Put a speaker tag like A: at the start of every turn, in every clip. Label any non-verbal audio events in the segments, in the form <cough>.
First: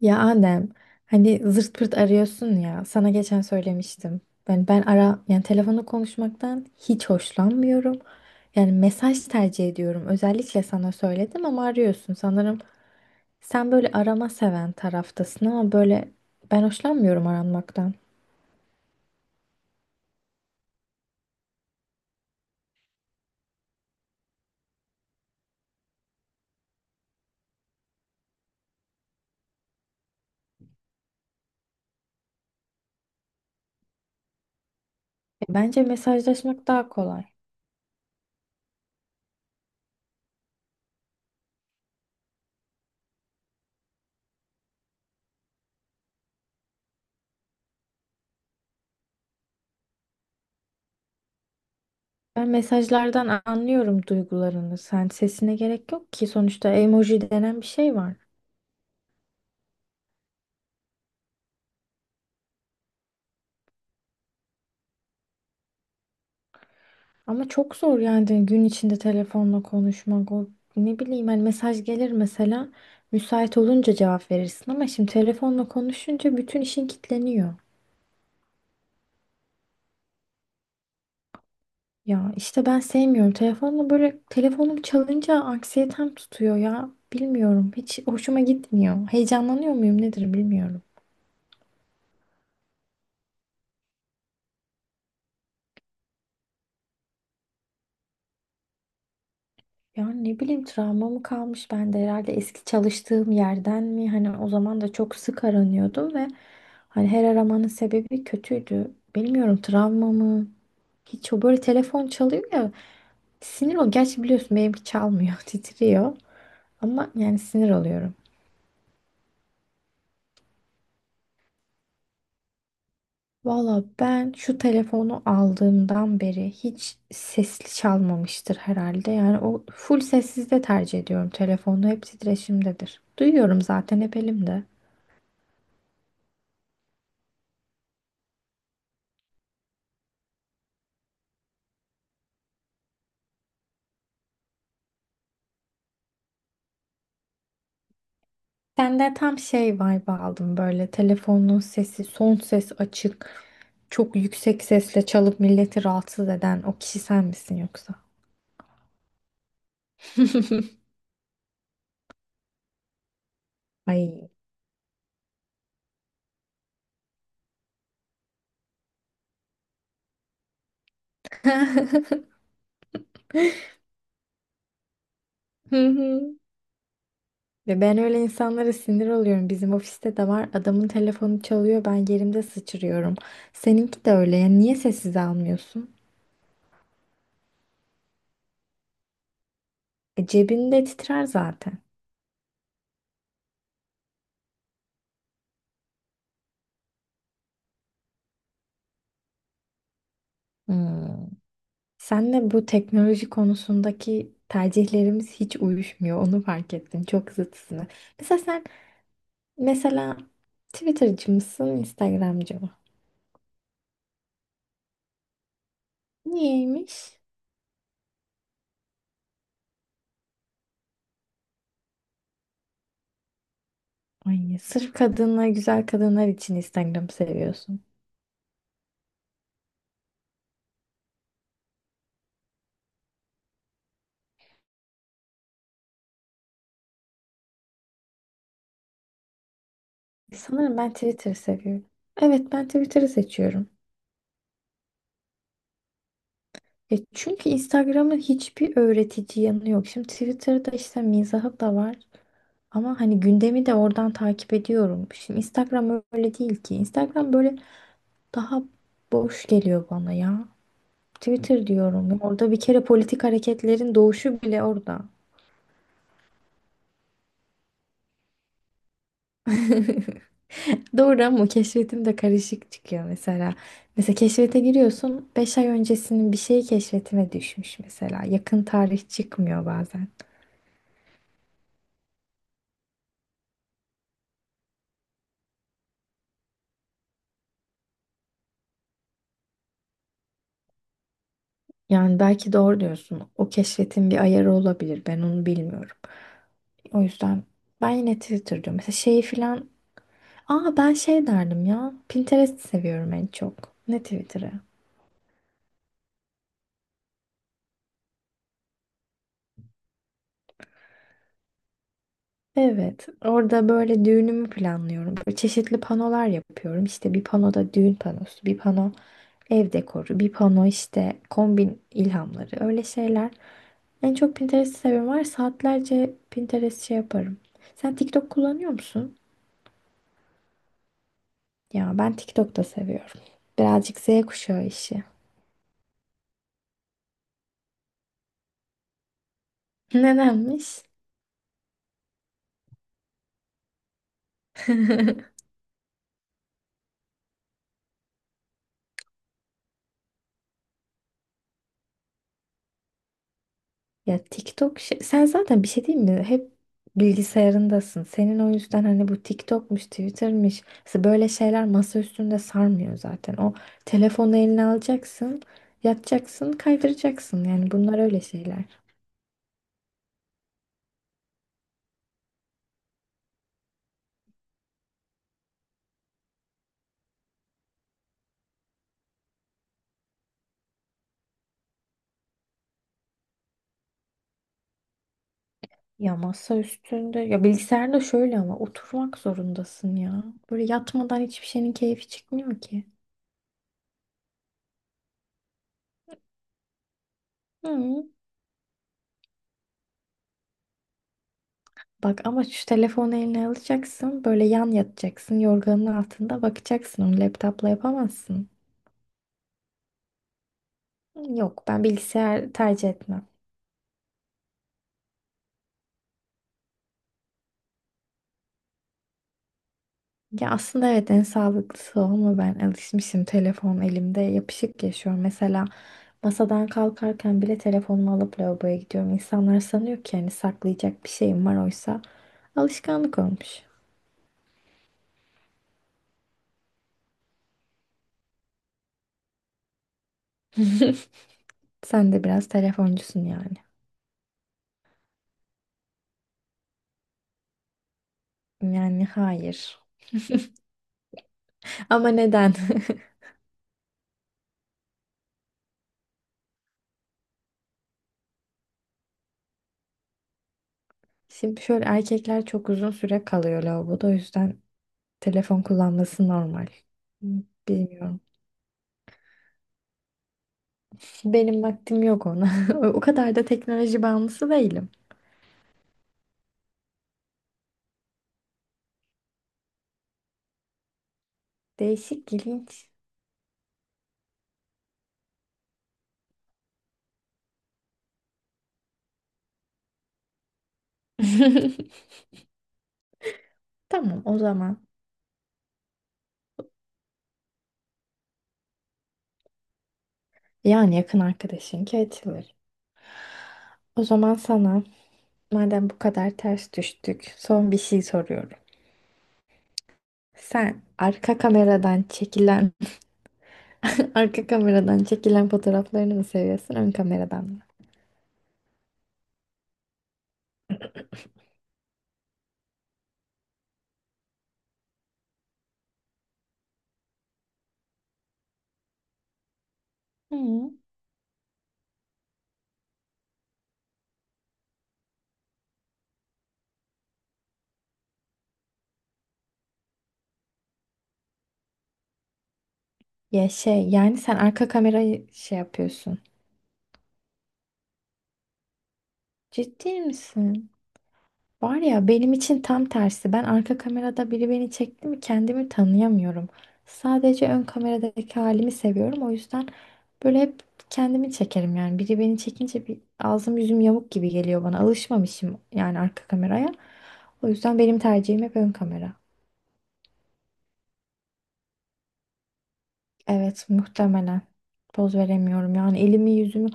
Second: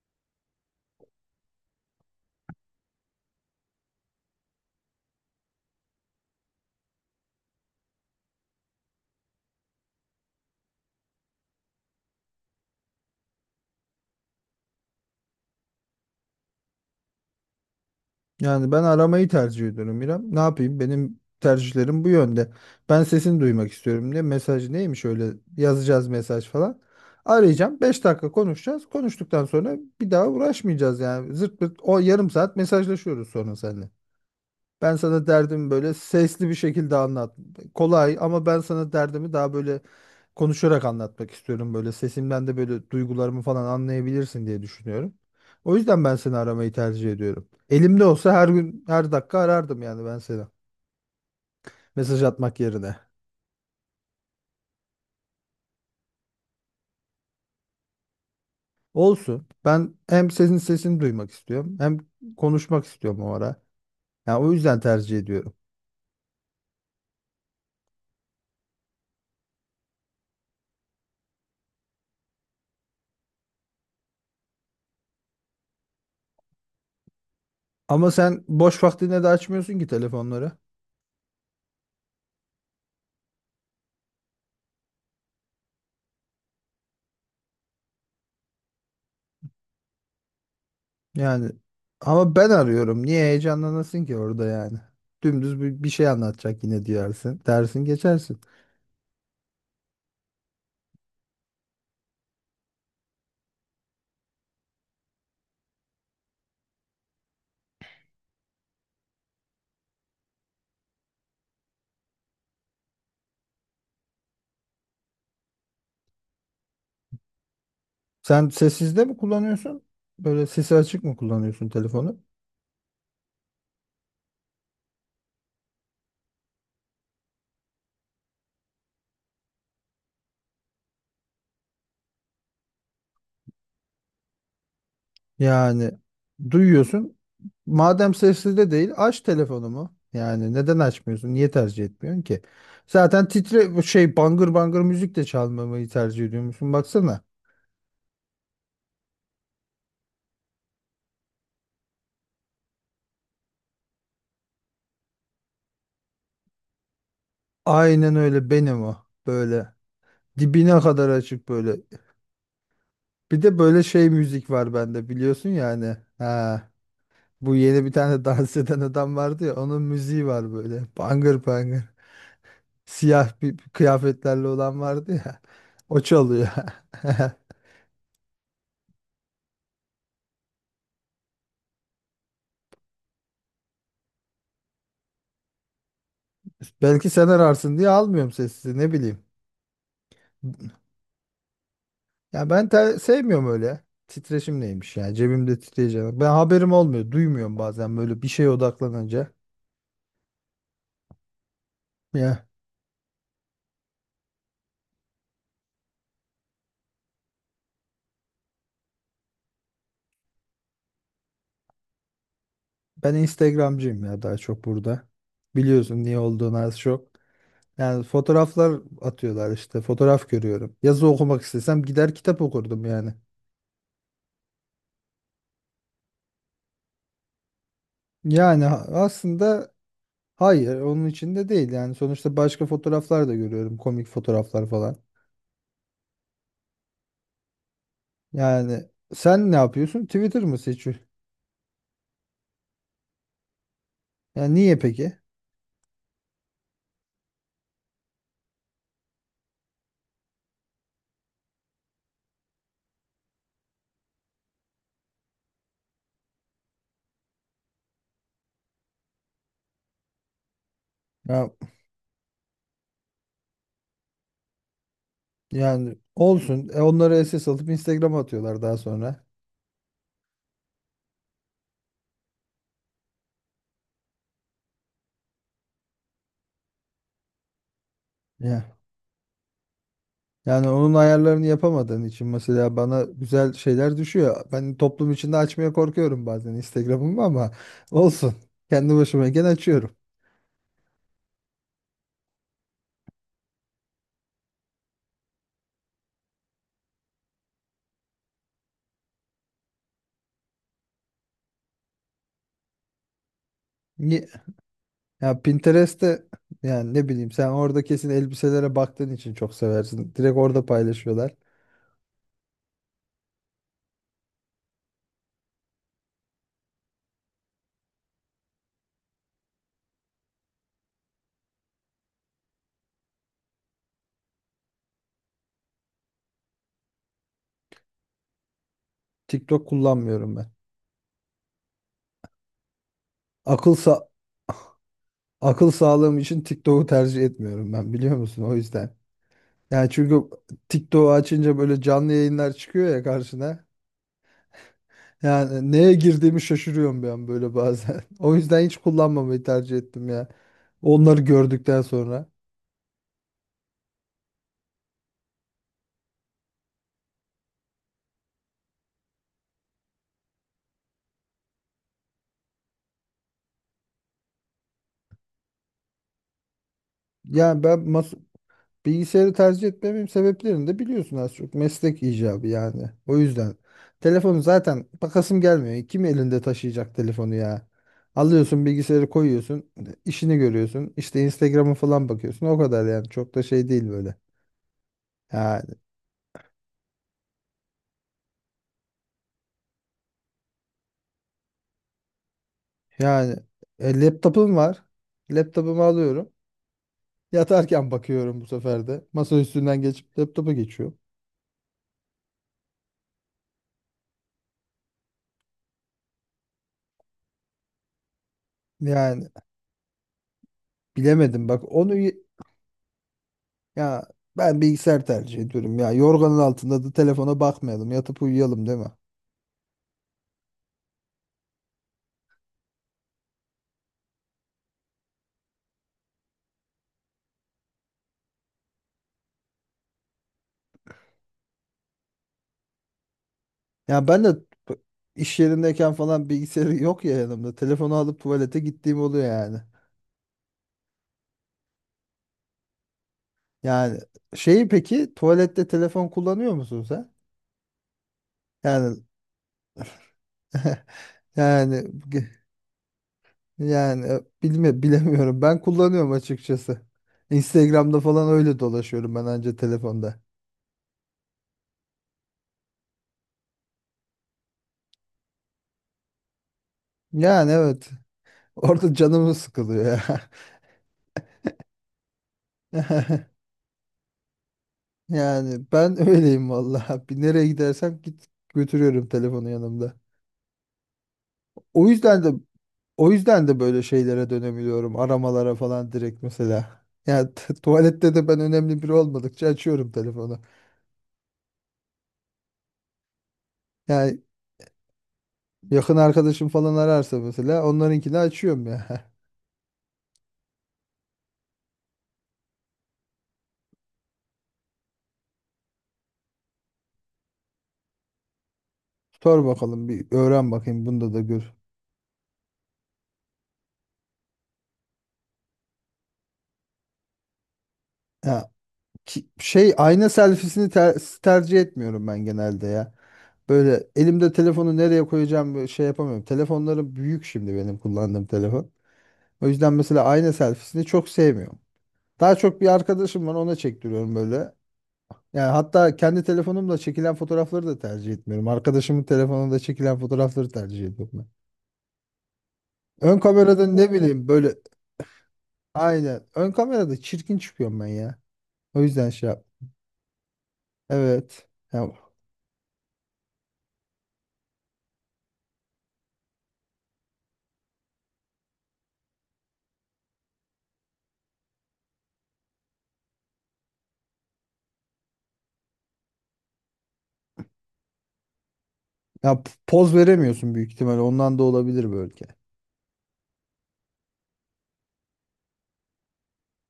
A: Ya Adem, hani zırt pırt arıyorsun ya. Sana geçen söylemiştim. Ben ara yani telefonda konuşmaktan hiç hoşlanmıyorum. Yani mesaj tercih ediyorum. Özellikle sana söyledim ama arıyorsun. Sanırım sen böyle arama seven taraftasın ama böyle ben hoşlanmıyorum aranmaktan.
B: Yani ben aramayı tercih ediyorum İrem. Ne yapayım? Benim tercihlerim bu yönde. Ben sesini duymak istiyorum diye mesaj neymiş öyle yazacağız mesaj falan. Arayacağım. 5 dakika konuşacağız. Konuştuktan sonra bir daha uğraşmayacağız yani. Zırt pırt o yarım saat mesajlaşıyoruz sonra seninle. Ben sana
A: E,
B: derdimi
A: Bence
B: böyle sesli bir
A: mesajlaşmak daha
B: şekilde
A: kolay.
B: anlat. Kolay ama ben sana derdimi daha böyle konuşarak anlatmak istiyorum. Böyle sesimden de böyle duygularımı falan anlayabilirsin diye düşünüyorum. O yüzden ben seni aramayı tercih ediyorum. Elimde olsa her gün her dakika arardım yani ben seni. Mesaj
A: Ben
B: atmak yerine.
A: mesajlardan anlıyorum duygularını. Sen sesine gerek yok ki sonuçta emoji denen bir şey var.
B: Olsun. Ben hem senin sesini duymak istiyorum hem konuşmak istiyorum o ara. Yani o yüzden tercih ediyorum.
A: Ama çok zor yani gün içinde telefonla konuşmak. O ne bileyim hani mesaj gelir mesela müsait olunca cevap verirsin ama şimdi telefonla konuşunca bütün işin kilitleniyor.
B: Ama sen boş vaktinde de açmıyorsun ki telefonları.
A: Ya işte ben sevmiyorum. Telefonla böyle telefonum çalınca anksiyetem tutuyor ya. Bilmiyorum. Hiç hoşuma gitmiyor. Heyecanlanıyor muyum nedir bilmiyorum.
B: Yani ama ben arıyorum. Niye heyecanlanasın ki orada yani? Dümdüz bir şey anlatacak yine diyersin. Dersin geçersin.
A: Ya ne bileyim travma mı kalmış bende herhalde eski çalıştığım yerden mi? Hani o zaman da çok sık aranıyordum ve hani her aramanın sebebi kötüydü. Bilmiyorum, travma mı? Hiç o böyle telefon çalıyor ya, sinir ol. Gerçi biliyorsun benimki çalmıyor <laughs> titriyor ama yani sinir oluyorum.
B: Sen sessizde mi kullanıyorsun? Böyle sesi açık mı kullanıyorsun telefonu?
A: Valla ben şu telefonu aldığımdan beri hiç sesli çalmamıştır herhalde. Yani o full sessizde tercih ediyorum telefonu. Hep titreşimdedir. Duyuyorum zaten hep elimde.
B: Yani duyuyorsun. Madem sessizde değil aç telefonumu. Yani neden açmıyorsun? Niye tercih etmiyorsun ki? Zaten titre bu şey bangır bangır müzik de çalmamayı tercih ediyormuşsun. Baksana.
A: Sende tam şey vibe aldım, böyle telefonun sesi son ses açık, çok yüksek sesle çalıp milleti rahatsız eden o kişi sen misin yoksa?
B: Aynen öyle benim o. Böyle
A: <laughs>
B: dibine kadar açık böyle. Bir de böyle şey
A: Ay.
B: müzik var bende biliyorsun yani. Ha, bu yeni bir tane <laughs> dans eden adam vardı ya onun müziği var böyle. Bangır bangır.
A: <laughs>
B: Siyah bir kıyafetlerle olan vardı ya.
A: Hı
B: O
A: hı.
B: çalıyor. <laughs>
A: Ve ben öyle insanlara sinir oluyorum. Bizim ofiste de var. Adamın telefonu çalıyor. Ben yerimde sıçrıyorum. Seninki de öyle. Yani niye sessiz almıyorsun?
B: Belki sen ararsın diye almıyorum sessize ne bileyim.
A: Cebinde titrer zaten.
B: Ya sevmiyorum öyle. Titreşim neymiş ya cebimde titreyeceğim. Ben haberim olmuyor duymuyorum bazen böyle bir şeye odaklanınca.
A: Hmm.
B: Ya
A: Senle bu teknoloji konusundaki tercihlerimiz hiç uyuşmuyor. Onu fark ettim. Çok zıtsını. Mesela sen mesela Twitter'cı mısın, Instagram'cı mı?
B: ben Instagramcıyım ya daha çok burada. Biliyorsun niye olduğunu az çok.
A: Niyeymiş?
B: Yani fotoğraflar atıyorlar işte. Fotoğraf görüyorum. Yazı okumak istesem gider kitap okurdum yani.
A: Ay, sırf kadınlar, güzel kadınlar için Instagram'ı seviyorsun.
B: Aslında hayır onun içinde değil yani. Sonuçta başka fotoğraflar da görüyorum. Komik fotoğraflar falan. Yani sen ne yapıyorsun? Twitter mı
A: Sanırım ben
B: seçiyorsun?
A: Twitter'ı seviyorum. Evet, ben Twitter'ı seçiyorum.
B: Yani niye peki?
A: Çünkü Instagram'ın hiçbir öğretici yanı yok. Şimdi Twitter'da işte mizahı da var. Ama hani gündemi de oradan takip ediyorum. Şimdi Instagram öyle değil ki. Instagram böyle daha boş geliyor bana ya.
B: Ya,
A: Twitter diyorum ya. Orada bir kere politik hareketlerin doğuşu bile orada.
B: yani olsun. E, onları esas alıp Instagram'a atıyorlar daha sonra.
A: <laughs> Doğru, ama keşfetim de karışık çıkıyor mesela. Mesela keşfete giriyorsun. 5 ay öncesinin bir şeyi keşfetime düşmüş mesela. Yakın tarih çıkmıyor bazen.
B: Yani onun ayarlarını yapamadığın için mesela bana güzel şeyler düşüyor. Ben toplum içinde açmaya korkuyorum bazen Instagram'ımı ama olsun. Kendi başıma gene açıyorum.
A: Yani belki doğru diyorsun. O keşfetin bir ayarı olabilir. Ben onu bilmiyorum. O yüzden ben yine Twitter diyorum. Mesela şeyi filan. Aa, ben şey derdim ya. Pinterest seviyorum en çok. Ne
B: Ni-
A: Twitter'ı?
B: Ya Pinterest'te yani ne bileyim sen orada kesin elbiselere baktığın için çok seversin. Direkt orada paylaşıyorlar.
A: Evet, orada böyle düğünümü planlıyorum. Böyle çeşitli panolar yapıyorum. İşte bir panoda düğün panosu, bir pano ev dekoru, bir pano işte kombin ilhamları, öyle şeyler. En çok Pinterest'i seviyorum var ya, saatlerce Pinterest şey yaparım. Sen TikTok kullanıyor musun?
B: TikTok kullanmıyorum ben.
A: Ya ben TikTok da seviyorum.
B: Akıl
A: Birazcık Z
B: sa
A: kuşağı işi.
B: Akıl sağlığım için TikTok'u tercih etmiyorum ben biliyor musun? O yüzden. Yani
A: <laughs>
B: çünkü
A: Nedenmiş?
B: TikTok'u açınca böyle canlı yayınlar çıkıyor ya karşına. Yani neye girdiğimi şaşırıyorum bir an böyle bazen. <laughs> O yüzden hiç kullanmamayı tercih ettim ya. Onları gördükten sonra.
A: Ya TikTok şey, sen zaten bir şey değil mi? Hep bilgisayarındasın. Senin o yüzden hani bu TikTok'muş, Twitter'mış. Mesela böyle şeyler masa üstünde sarmıyor zaten. O telefonu eline alacaksın, yatacaksın, kaydıracaksın.
B: Yani
A: Yani
B: ben
A: bunlar
B: mas
A: öyle şeyler.
B: bilgisayarı tercih etmemin sebeplerini de biliyorsun az çok. Meslek icabı yani. O yüzden. Telefonu zaten bakasım gelmiyor. Kim elinde taşıyacak telefonu ya? Alıyorsun bilgisayarı koyuyorsun. İşini görüyorsun. İşte Instagram'a falan bakıyorsun. O kadar yani. Çok da şey değil böyle. Ya,
A: Ya masa üstünde, ya bilgisayarda şöyle, ama oturmak zorundasın ya. Böyle yatmadan hiçbir şeyin keyfi çıkmıyor ki.
B: yani e, laptopum var. Laptopumu alıyorum. Yatarken
A: Hı.
B: bakıyorum bu sefer de. Masa üstünden geçip laptopa geçiyorum.
A: Bak ama şu telefonu eline alacaksın, böyle yan yatacaksın, yorganın altında bakacaksın. Onu laptopla yapamazsın.
B: Yani bilemedim
A: Yok,
B: bak
A: ben
B: onu y-
A: bilgisayar tercih etmem.
B: Ya ben bilgisayar tercih ediyorum. Ya yorganın altında da telefona bakmayalım. Yatıp uyuyalım değil mi?
A: Ya aslında evet, en sağlıklısı o ama ben alışmışım, telefon elimde yapışık yaşıyorum. Mesela masadan kalkarken bile telefonumu alıp lavaboya gidiyorum. İnsanlar sanıyor ki hani saklayacak bir şeyim var, oysa alışkanlık olmuş.
B: Ya ben de p- iş yerindeyken falan bilgisayarı yok ya yanımda. Telefonu alıp tuvalete gittiğim oluyor yani.
A: <laughs> Sen de biraz telefoncusun yani.
B: Yani şeyi peki tuvalette telefon kullanıyor musun sen? Yani
A: Yani hayır.
B: <laughs> yani
A: Ama neden?
B: Yani e, bilemiyorum. Ben kullanıyorum açıkçası. Instagram'da falan öyle dolaşıyorum ben anca telefonda.
A: <laughs> Şimdi şöyle, erkekler çok uzun süre kalıyor lavaboda, o yüzden telefon kullanması normal.
B: Yani evet.
A: Bilmiyorum.
B: <laughs> Orada canımı sıkılıyor ya.
A: Benim vaktim yok ona. <laughs> O kadar da
B: <laughs>
A: teknoloji bağımlısı değilim.
B: Yani ben öyleyim vallahi. Bir nereye gidersem git götürüyorum telefonu yanımda. O yüzden
A: Değişik,
B: de
A: ilginç.
B: o yüzden de böyle şeylere dönemiyorum. Aramalara falan direkt mesela. Yani tuvalette de ben önemli biri olmadıkça açıyorum telefonu.
A: <laughs> Tamam,
B: Yani
A: o zaman.
B: yakın arkadaşım falan ararsa mesela onlarınkini açıyorum ya. <laughs>
A: Yani yakın arkadaşınki açılır. O zaman sana, madem bu kadar ters düştük, son bir şey soruyorum.
B: Sor bakalım bir öğren
A: Sen
B: bakayım bunda da
A: arka
B: gör.
A: kameradan çekilen <laughs> arka kameradan çekilen fotoğraflarını mı seviyorsun, ön kameradan mı?
B: Ya ayna selfiesini tercih etmiyorum ben genelde ya. Böyle elimde telefonu nereye koyacağım böyle şey yapamıyorum. Telefonlarım büyük şimdi benim kullandığım telefon. O yüzden mesela ayna
A: Hı.
B: selfiesini çok sevmiyorum. Daha çok bir arkadaşım var ona çektiriyorum böyle. Yani hatta kendi telefonumla çekilen fotoğrafları da tercih etmiyorum. Arkadaşımın telefonunda çekilen fotoğrafları tercih ediyorum ben. Ön
A: Ya
B: kamerada
A: şey,
B: ne
A: yani
B: bileyim
A: sen
B: böyle
A: arka kamerayı şey yapıyorsun.
B: aynen. Ön kamerada çirkin çıkıyorum ben ya. O yüzden şey yap.
A: Ciddi misin?
B: Evet.
A: Var
B: Ya,
A: ya, benim için tam tersi. Ben arka kamerada biri beni çekti mi kendimi tanıyamıyorum. Sadece ön kameradaki halimi seviyorum. O yüzden böyle hep kendimi çekerim yani. Biri beni çekince bir ağzım yüzüm yamuk gibi geliyor bana. Alışmamışım yani arka kameraya. O yüzden benim tercihim hep ön kamera.
B: ya poz veremiyorsun büyük ihtimalle. Ondan da olabilir belki.
A: Evet, muhtemelen poz veremiyorum yani, elimi yüzümü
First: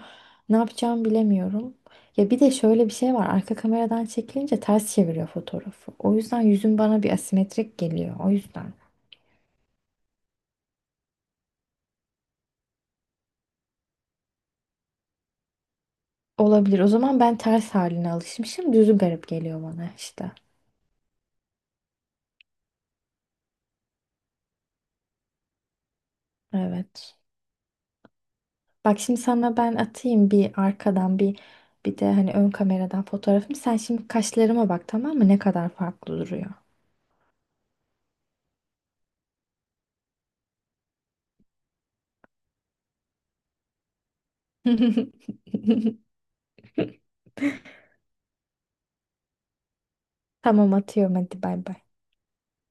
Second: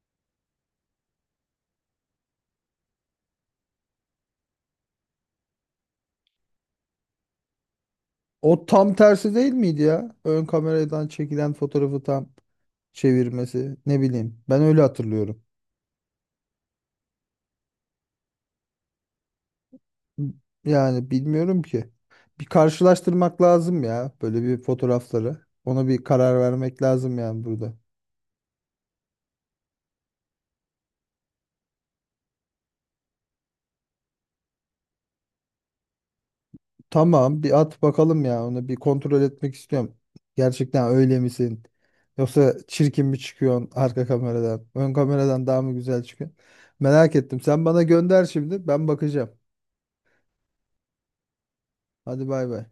A: ne yapacağımı bilemiyorum. Ya bir de şöyle bir şey var, arka kameradan çekilince ters çeviriyor fotoğrafı. O yüzden yüzüm bana bir asimetrik geliyor, o
B: O
A: yüzden.
B: tam tersi değil miydi ya? Ön kameradan çekilen fotoğrafı tam çevirmesi. Ne bileyim. Ben öyle hatırlıyorum.
A: Olabilir, o zaman ben ters haline alışmışım, düzü garip geliyor bana işte.
B: Yani bilmiyorum ki. Bir karşılaştırmak lazım ya böyle bir fotoğrafları. Ona bir karar vermek
A: Evet.
B: lazım yani burada.
A: Bak şimdi sana ben atayım bir arkadan, bir de hani ön kameradan fotoğrafımı. Sen şimdi kaşlarıma bak tamam mı, ne kadar farklı duruyor.
B: Tamam bir at bakalım ya onu bir kontrol etmek istiyorum. Gerçekten öyle misin? Yoksa çirkin mi çıkıyorsun arka kameradan? Ön
A: <laughs>
B: kameradan daha mı güzel çıkıyorsun? Merak ettim. Sen bana gönder şimdi ben bakacağım.
A: Tamam, atıyorum, hadi bay bay.
B: Hadi bay bay.